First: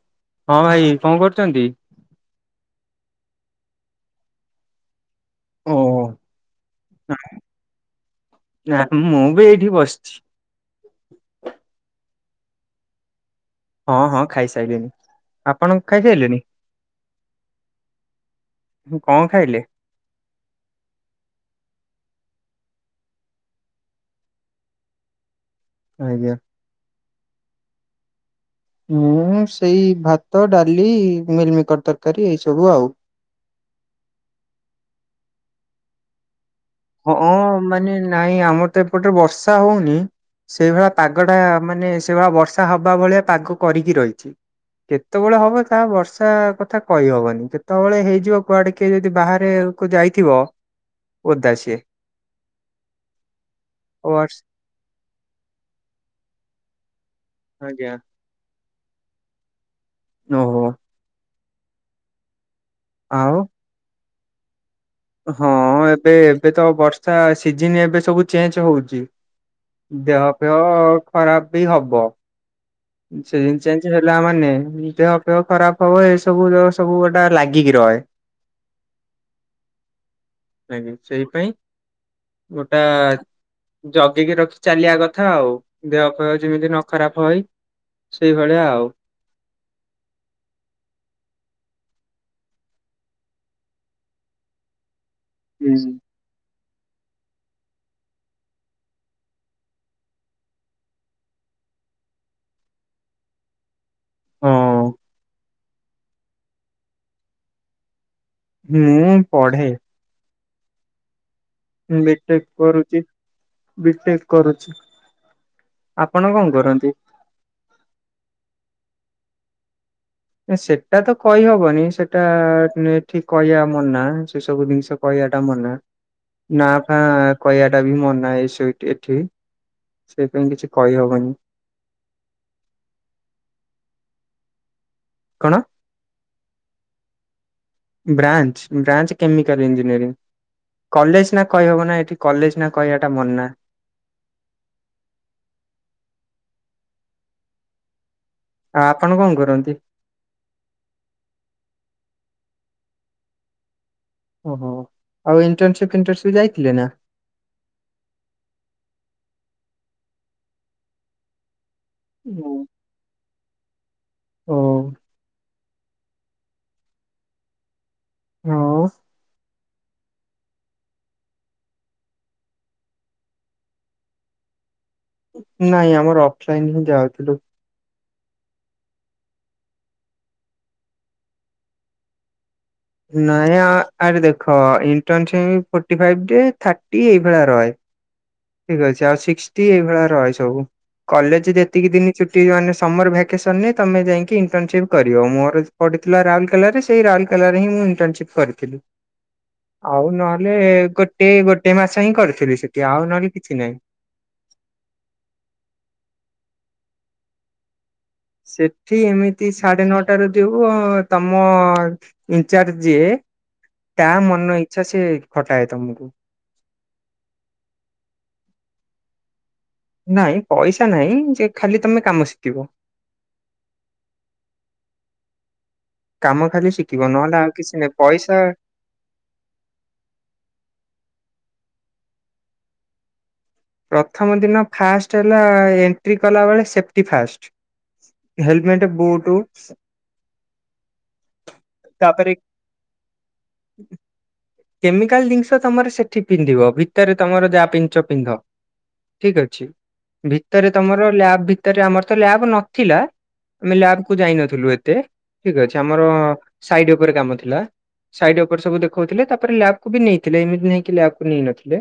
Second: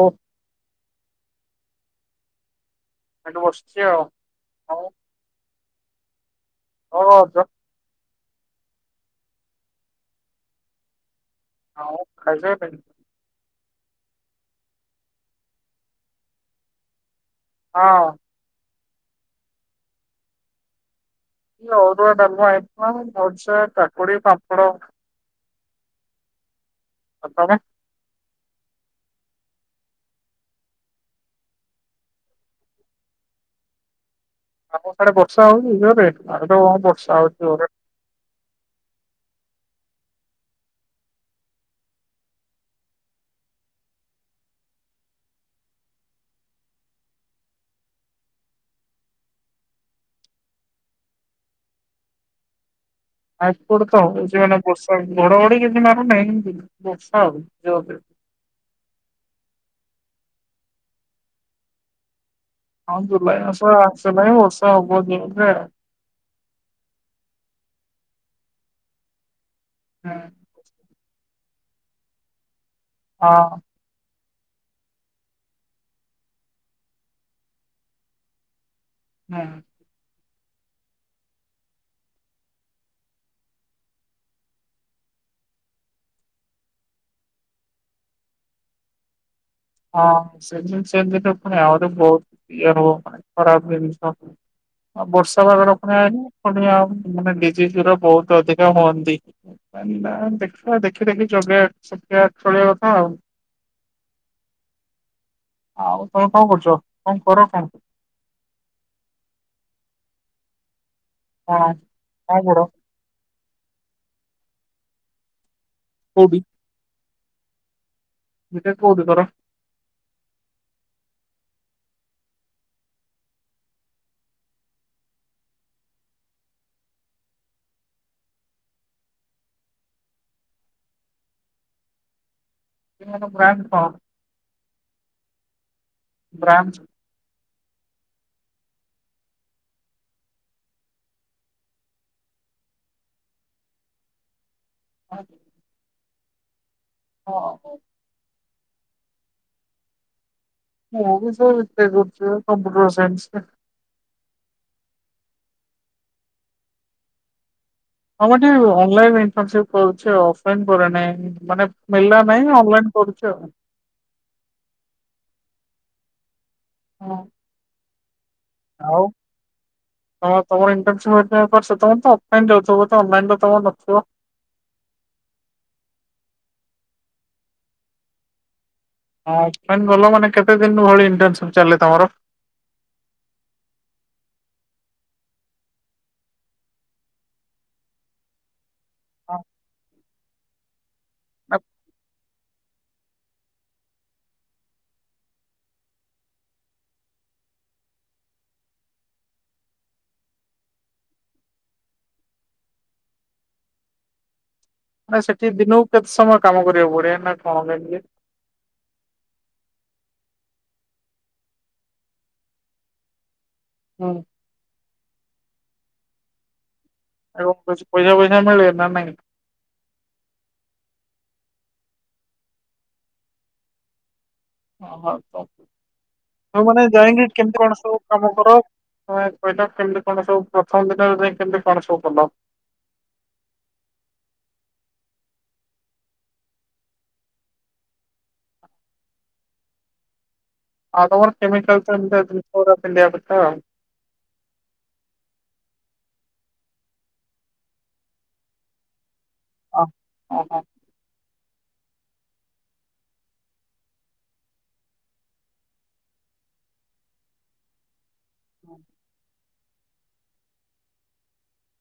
ଓ। ହଁ ଭାଇ କଣ କରୁଛନ୍ତି? ଏଠି ବସିଛି ଆଉ ଆଉ। ଓହୋ। କଣ କରୁଛ? ନା ମୁଁ ବି ଏଇଠି ବସିଛି। ଆଉ ଖାଇ ସାଇଲଣି? ହଁ ହଁ ଖାଇସାଇଲିଣିି। ଆପଣ ଖାଇସାଇଲେଣିି? ହଁ। ହୁଁ କଣ ଖାଇଲେ? ଅରୁଆ ଡାଲମା ହେଇଥିଲା ଭଜା କାକୁଡି ପାମ୍ପଡ। ଆଜ୍ଞା। ଆଉ ତମେ। ମୁଁ ସେଇ ଭାତ ଡାଲି ମିଲମିକର ତରକାରୀ ଏଇ ସବୁ ଆଉ। [inaudible] ଆପଣ ସିଆଡ଼େ ବର୍ଷା ହଉନି ଜୋରେ ଆଉ ହଁ ମାନେ ନାଇଁ ଆମର ତ ଏପଟରେ ବର୍ଷା ହଉନି। ସେଇଭଳିଆ ପାଗଟା ମାନେ ସେଇଭଳିଆ ବର୍ଷା ହବା ଭଳିଆ ପାଗ କରିକି ରହିଛି। କେତେବେଳେ ହବ ତାହା ବର୍ଷା କଥା କହିହବନି କେତେବେଳେ ହେଇଯିବ କୁଆଡେ କିଏ ଯଦି ବାହାରେ ଯାଇଥିବ ଓଦା ସିଏ। ଆପଟେ ତ ହଉଛି ମାନେ ବର୍ଷା ଘଡଘଡି କିଛି ମାରୁନାହିଁ ବର୍ଷା ହଉ। ଆଜ୍ଞା [unintelligible] ଓହୋ। ହ ଆଉ ଜୁଲାଇ ମାସ ଆସିଲାଣି ବ ହଁ ଏବେ ଏବେ ତ ବର୍ଷା ସିଜୀନ ଏବେ ସବୁ ଚେଞ୍ଜ ହଉଛି। ହୁଁ ଦେହ ପେହ ଖରାପ ବି ହବ, ହଁ ସିଜୀନ ଚେଞ୍ଜ ହେଲ ମାନେ ଦେହ ପା ଖରାପ ହବ ଏ ସବୁ ସବୁ ଗୋଟା ଲାଗିକି ରହେ। ହଁ ମେ ବି ସେଇପାଇଁ ଗୋଟା ଜଗିକି ରଖି ଚାଲିବା କଥା ଆଉ ଦେହ ଫେଓ ଜେମିତି ନ ଖରାପ ହଏ। ସେଇଭଳିଆଉ ହଁ [unintelligible] ଅ ବର୍ଷା ବାଗରେ [unintelligible] [unintelligible] ଡିଜି ଜିର ବହୁତ ଅଧିକା ହୁଅନ୍ତି, ପାନା ଦେଖିବା ଦେଖି ଦେଖି ଚ [unintelligible] ଚଳିବା କଥା। ହଁ ଆଉ ତ କଣ କରୁଚ? କଣ କର କଣ? ହୁଁ ମୁଁ ପଢେ। କଣ ବି କଣ ଟେକ୍ ପଢ କରୁଚିି ବି ଟେକ୍ କରୁଛି। ଆପଣ କନ୍ କରନ୍ତି? ବି ଟେକ୍ କଉଠୀ କର? ଆଁ ସେଟା ତ କଇ ହବନି ସେଟାଆ-ଆ-ଆ ଏ ଏଠି କହିବା ମନା ସେ ସବୁ ଜିନିଷ କହି ଏଟା ମନା, ନା ଫାଆଁ କହିବା ଟା ବି ମନା, ଏ ସେଇଟି ଏଠି ସେ ପାଇଁ କିଛି କଇ ହବନି। [unintelligible] କଣ? ବ୍ରାମ [unintelligible] branch branch chemical engineering. College ନା କହିହବନା ଏଠି କଲେଜ ନା କଇବାଟା ମନା। [inaudible] [inaudible] ଆ ଆପଣ କଣ କରନ୍ତି? ମୁଁ ଭାବୁଛି [unintelligible] କମ୍ପ୍ୟୁଟର ସାଇନ୍ସ ଓହୋ ଆଉ ଇଣ୍ଟରନସିପ [unintelligible] ଯାଇଥିଲେ ନା? ଆମ ଅନଲାଇନଇପ କରଛି ଅଫଲାଇନ ପରେ ନାଇ ମାନ [unintelligible] ମିଳିଲା ନାହିଁ ଅନଲାଇନ୍ କରୁଛ ଆଉ। ହ ହଁ। ହଁ। ହଁ ତମର ଇଟର୍ନସିପପଛ ତମେ ତ ଅଫାଇନ ରହୁଛ ହୁଏତ ଅନଲିନି ରେ ତମରତ ନଥିବ ନାଇଁ ଆମର ଅଫଲାଇନ ହିଁ ଯଆ ଥିଲୁ। ହଁ ଅଫଲାଇନୀ ଗଲ ମାନେ କେତେ ଦିନ ଭଳି ଇଣ୍ଟସିପ ଚାଲେ ତମର। ନାଇଁ ଆ ଆରେ ଦେଖ ଇଣ୍ଟଟସି ଫୋର୍ଟ ଥାର୍ଟି ଏଇଭଳିଆ ରହେ। ଠିକ ଅଛି ଆଉ ସିକ୍ସଟି ଏଇଭଳିଆ ରହେ ସବୁ କଲେଜ ଯେତିକି ଦିନି ଛୁଟି ମାନେ ସମର ଭ୍ୟାକେସନ୍ରେ ତୁମେ ଯାଇକି ଇଣ୍ଟର୍ନସିପ୍ କରିବ ମୋର ପଡ଼ିଥିଲା ରାଉରକଲାରେ ସେଇ ରାଉରଲକଲାରେ ହିଁ ମୁଁ ଇଣ୍ଟସିପ୍ କରିଥିଲି। ଆଉ ନହେଲେ ଗୋଟେ ଗୋଟେ ମାସ ହିଁ କରିଥିଲି ସେଠି ଆଉ ନହେଲେ କିଛି ନାହିଁ। ନା ସେଠି ଦିନକୁ କେତେ ସମୟ କାମ କରିବାକୁ ପଡିବ ନା କଣ କେମିତି? ସେଠି ଏମିତି ସାଢେ ନଅଟା ରେ ଯିବୁ ତମ ଇନଚାର୍ଜ ଯିଏ ତା ମନ ଇଚ୍ଛା ସେ ଖଟାଏ ତମକୁ। [unintelligible] ପଇସା ପଇସା ମିଳେ ନା ନାଇଁ। ନାଇଁ ପଇସା ନାଇଁ ଯେ ଖାଲି ତମେ କାମ ଶିକିବ। [unintelligible] ଖାଲି କେମତି ଶିଖିବ ନହେଲେ ଆଉ କିଛି କଣ ନାହିଁ ସବ କାମ ପଇସା କର? ହଏ ଏଇଟା କେମିତି କଣ ସବୁ, ପ୍ରଥମ ଦିନରେ ଯାଇ କେମିତି କଣ ସବୁ କଲ? ପ୍ରଥମ ଦିନ ଫାଷ୍ଟ ହେଲା ଏଣ୍ଟ୍ରି କଲା ବେଳେ, ସେଫ୍ଟି ଫାଷ୍ଟ ହେଲମେଟ, ବୁଟୁ ଅ ତମର [unintelligible] ତାପରେ କେମିକାଲ ଜିନିଷ ତମର ସେଠି ପିନ୍ଧିବ ଭିତରେ ତମର ଯାହା ପିନ୍ଧୁଛ ପିନ୍ଧ। ଠିକ ଅଛି, ଆଉ। ଓହୋ ଭିତରେ ତମର ଲ୍ୟାବ ଭିତରେ ଆମର ତ ଲ୍ୟାବ ନଥିଲା। ଆମେ ଲ୍ୟାବକୁୁ ଯାଇନଥିଲୁ ଏତେ ଠିକ ଅଛି ଆମର ସାଇଡ ଉପରେ କାମ ଥିଲା। ସାଇଡ୍ ଉପରେ ସବୁ ଦେଖଉଥିଲେ ତା ତାପରେ ଲ୍ୟାବକୁ ବି ନେଇଥିଲେ ଏମିତି ନେଇକି ଲବକୁ ନେଇ ନଥିଲେ।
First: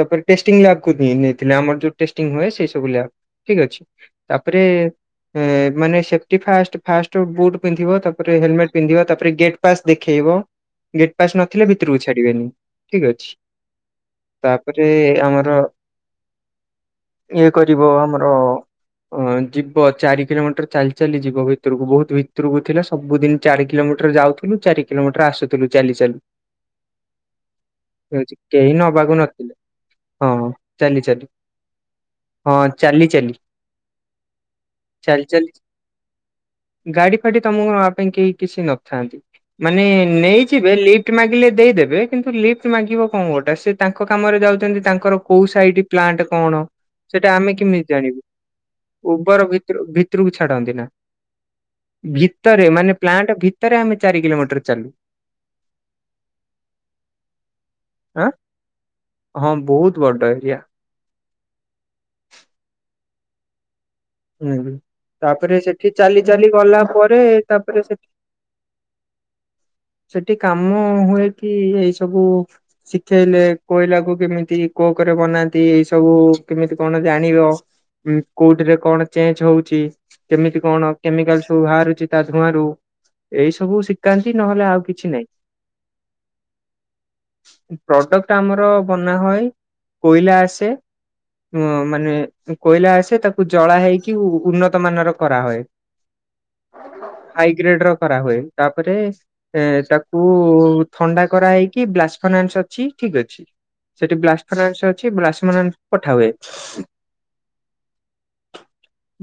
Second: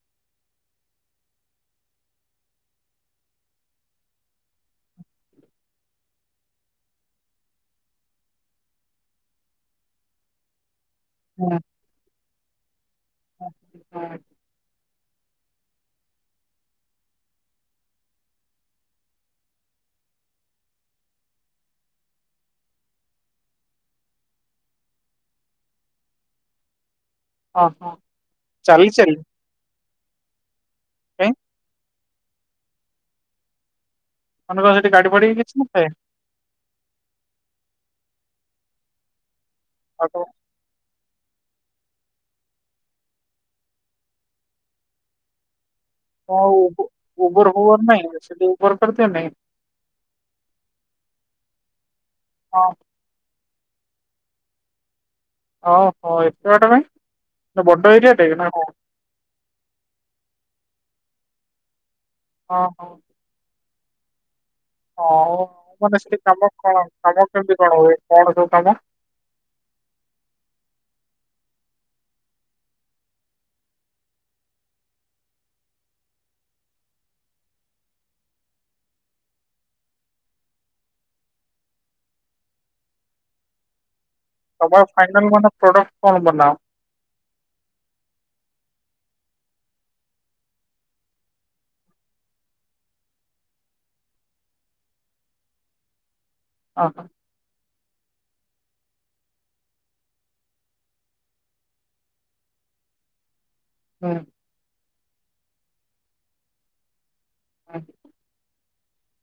ତାପରେ ଟେଷ୍ଟି ଲ୍ୟାବ କୁ ନେଇଥିଲେ ଆମର ଯୋଉ ଟେଷ୍ଟିଙ୍ଗ ହୁଏ ସେ ସବୁ ଲ୍ୟାବ ଠିକ ଅଛି, ତାପରେ ମାନେ ସେଫଟି ଫାଷ୍ଟ ଫାଷ୍ଟ ବୁଟ ପିନ୍ଧିବ ତାପରେ ହେଲମେଟ ପିନ୍ଧିବ ତାପରେ ଗେଟ୍ ପାସ୍ ଦେଖେଇ ବ ଗେଟ ପାସ ନ ଥିଲେ ଭିତରକୁ ଛାଡିବେନି, ଠିକ ଅଛି ତାପରେ ଆମର ଇଏ କରିବ ଆମର ଅ ଯିବ ଚାରି କିଲୋମିଟର ଚାଲି ଚାଲି ଯିବ ଭିତରକୁ ବୋହୁତ ଭିତରକୁ ଥିଲେ ସବୁଦିନ ଚାରି କିଲୋମି ଯାଉଥିଲୁ ଚାରି କିଲୋମିଟର ଆସୁଥିଲୁ ଚାଲି ଚାଲି। ଓହୋ ଛି କେହି ଚାଲି ନବାକୁ ଚାଲି ନଥିଲେ ହଁ ଚାଲି ଚାଲି। କାଇଁ ହଁ ଚାଲି ଚାଲି। ମାନେ କଣ ସେଠି ଗାଡି ଚାଲି ଫାଡି ଚାଲି କିଛି ନଥାଏ? ଗାଡି ଫାଡି ତମକୁ ନବା ପାଇଁ କେହି କିଛି ନଥାନ୍ତି ମାନେ ଆଉ ନେଇଯିବେ ଲି ଲିଫ୍ଟ ମାଗିଲେ ଦେଇଦେବେ, କିନ୍ତୁ ଲିଫ୍ଟ ମାଗିବ କଣ ଗୋଟେ ସେ ତାଙ୍କ କାମରେ ଯାଉଛନ୍ତି ତାଙ୍କର କୋଉ ସାଇଡ ପ୍ଲାଣ୍ଟ ତମ କଣ ସେଟା ଉବର ଆମେ ଫୁବର କେମିତି ନାହିଁ ଜାଣିବୁ ସେଠି ଉବର କରିଦିଅ ଉବର ନାହିଁ? ଭିତରୁ ଭିତରକୁ ଛାଡନ୍ତି ନା। [inaudible] ଭିତରେ ମାନେ ପ୍ଲାଣ୍ଟ ଭିତରେ ଆମେ ଚାରି କିଲୋମିଟର ଚାଲୁ। ଓହୋ ଏତେ ବାଟ କାଇଁ ବଡ ଏରିଆ ଆଁ ଟେ ନା କଣ? ହଁ ବହୁତ ବଡ ଏରିଆ। ହଁ ହଁ। ହୁଁ ହୁଁ। ହଉ ତାପରେ ସେଠି ମାନେ ଚାଲି କାମ ଚାଲି ଗଲା କଣ ପରେ କାମ କେମିତି କଣ ତାପରେ ହୁଏ ସେଠି କଣ ସବୁ କାମ? ସେଠି କାମ ହୁଏ। କି ଏଇ ସବୁ ଶିଖେଇଲେ କୋଇଲା କୁ କେମିତି କୋ କରେ ବନାନ୍ତି ଏଇ ସବୁ କେମିତି କଣ ଜାଣିବ ଉଁ କୋଉଠିରେ କଣ ଚେଞ୍ଜ ହଉଛି କେମିତି କଣ କେମିକାଲ ସବୁ ବାହାରୁଛି ତା ଧୂଆଁ ରୁ ଏଇ ସବୁ ଶିଖ ତମ ଫାଇନାଲ ମନେ ପ୍ରଡକ୍ଟ କଣ ବନାଅ? ପ୍ରଡକ୍ଟ ଆମର ବନା ହଏ କୋଇଲା ଆସେ। ଉ ମାନେ କୋଇଲା ଆସେ ତାକୁ ଜଳା ହେଇକି କିଉନ୍ନତ ମାନର କରା ହୁଏ ଓହୋ ହାଇଗ୍ରେଡ ର। କରା ହୁଏ ତାପରେ ଏ ତାକୁ ଥଣ୍ଡା କରା ହେଇକି ବ୍ଲାସଫନାସ ଅଛି। ଠିକ ଅଛି ହୁଁ ସେଠି ବ୍ଲାସଫରସା ଅଛି ବ୍ଲାସଫରମାନ ପଠା ହୁଏ। ଆ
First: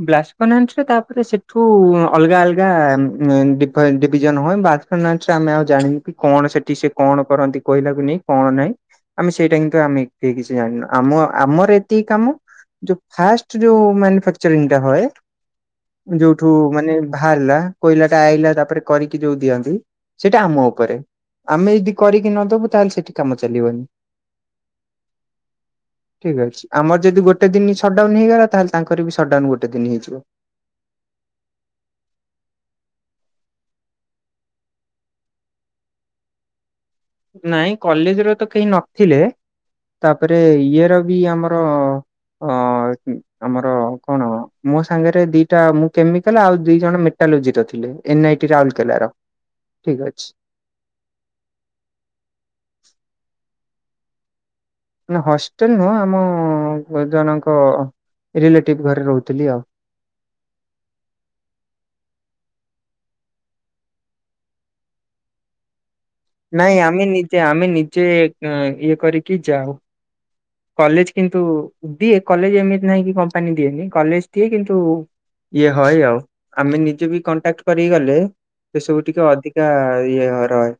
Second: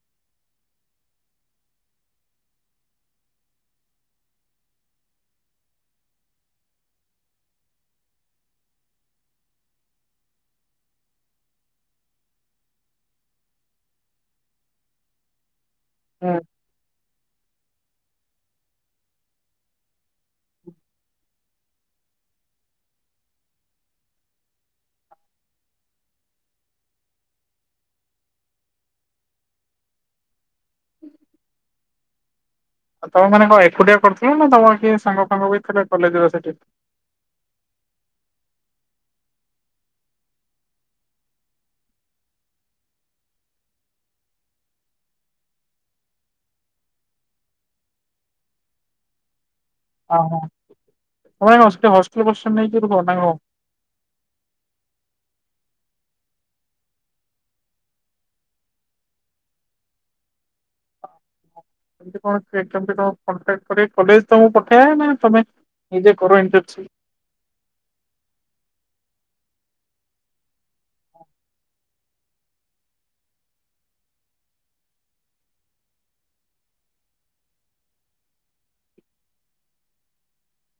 ବ୍ଲାସନାରେ ତାପରେ ସେଠୁ ଅଲଗା ଅଲଗା ଡିଫ ଡିଭିଜନ ହୁଏ। ବା [unintelligible] ଆମେ ଆଉ ଜାଣିନୁ କଣ ସେଠି ସେ କଣ କରନ୍ତି କୁଇଲା କୁ ନେଇି କଣ ନାହିଁ। ଆମେ ସେଇଟା କି ତୁ ଆମେ କିଛି ଜାଣିନୁ ଆମ ଆମର ଏତିକି କାମ ଯଉ ଫାଷ୍ଟ ଯଉ ମ୍ୟାନୁଫକ୍ଚ ଟା ହଏ ହୁଁ ଯୋଉଠୁ ମାନେ ବାହାରିଲା। କୋଇଲା ଟା ଆଇଲା ତାପରେ କରିକି ଯୋଉ ଦିଅନ୍ତି ସେଇଟା ଆମ ଉପରେ। ଆମେ ଯଦି କରିକି ନଦବୁ ତାହେଲେ ସେଠି କାମ ଚାଲିବନି। ଠିକ ଅଛି ଆମର ଯଦି ଗୋଟେ ଦିନ ସଟଡାଉନ ହେଇଗଲା ତାହେଲେ ତାଙ୍କର ବି ସଟ୍ଡାଉନ ଗୋଟେ ଦିନ ହେଇଯିବ। [inaudible] ତମେ ମାନେ କଣ ଏକୁଟିଆ କରୁଥିଲ ନା ତମ କି ସାଙ୍ଗ ଫାଙ୍ଗ ବି ଥିଲେ କଲେଜ ରେ ସେଠି। ନାଇଁ କଲେଜ ରେ ତ କେହି ନଥିଲେ। ତାପରେ ଇଏ ର ବି ଆମର ଅ ଆମର କଣ ମୋ ସାଙ୍ଗରେ ଦିଟା ମୁଁ କେମିକାଲ ଆଉ ଦି ଜଣ ମେଟା ଥିଲେ ଏନ ଆଇଟି ରାଉକେଲାର। ଓ ହୋ ସେ ହଷ୍ଟେ ହଷ୍ଟେଲଫଷ୍ଟେଲ ନେଇକି ରୁହ ନାକ? ନା ହଷ୍ଟେଲ ନୁହଁ ଆମ ଜଣକ ରିଲେଟିଭ ଘରେ ରହୁଥିଲି ଆଉ। କେମତି କଣ କେମତି କଣ୍ଟାକ୍ କରି କଲେଜ ତମକୁ ପଠେଇବା ନା ତମେ ନିଜେ କର ନାଇଁ ଇଣ୍ଟର୍ନସିପ? ଆମେ ନିଜେ ଆମେ ନିଜେ କ ଇଏ କରିକି ଯାଉ। କଲେଜ କିନ୍ତୁ ଦିଏ କଲେଜ ଏମିତି ନାହିଁ କି କମ୍ପାନୀ ଦିଏନି କଲେଜ ଦିଏ କିନ୍ତୁ? ଇଏ ହଏ ଆଉ ଆମେ ନିଜେ ବି କଣ୍ଟାକ୍ଟ କରିକି ଗଲେ ସେସବୁ ଟିକେ ଅଧିକା ଇଏ ହ ରହେ।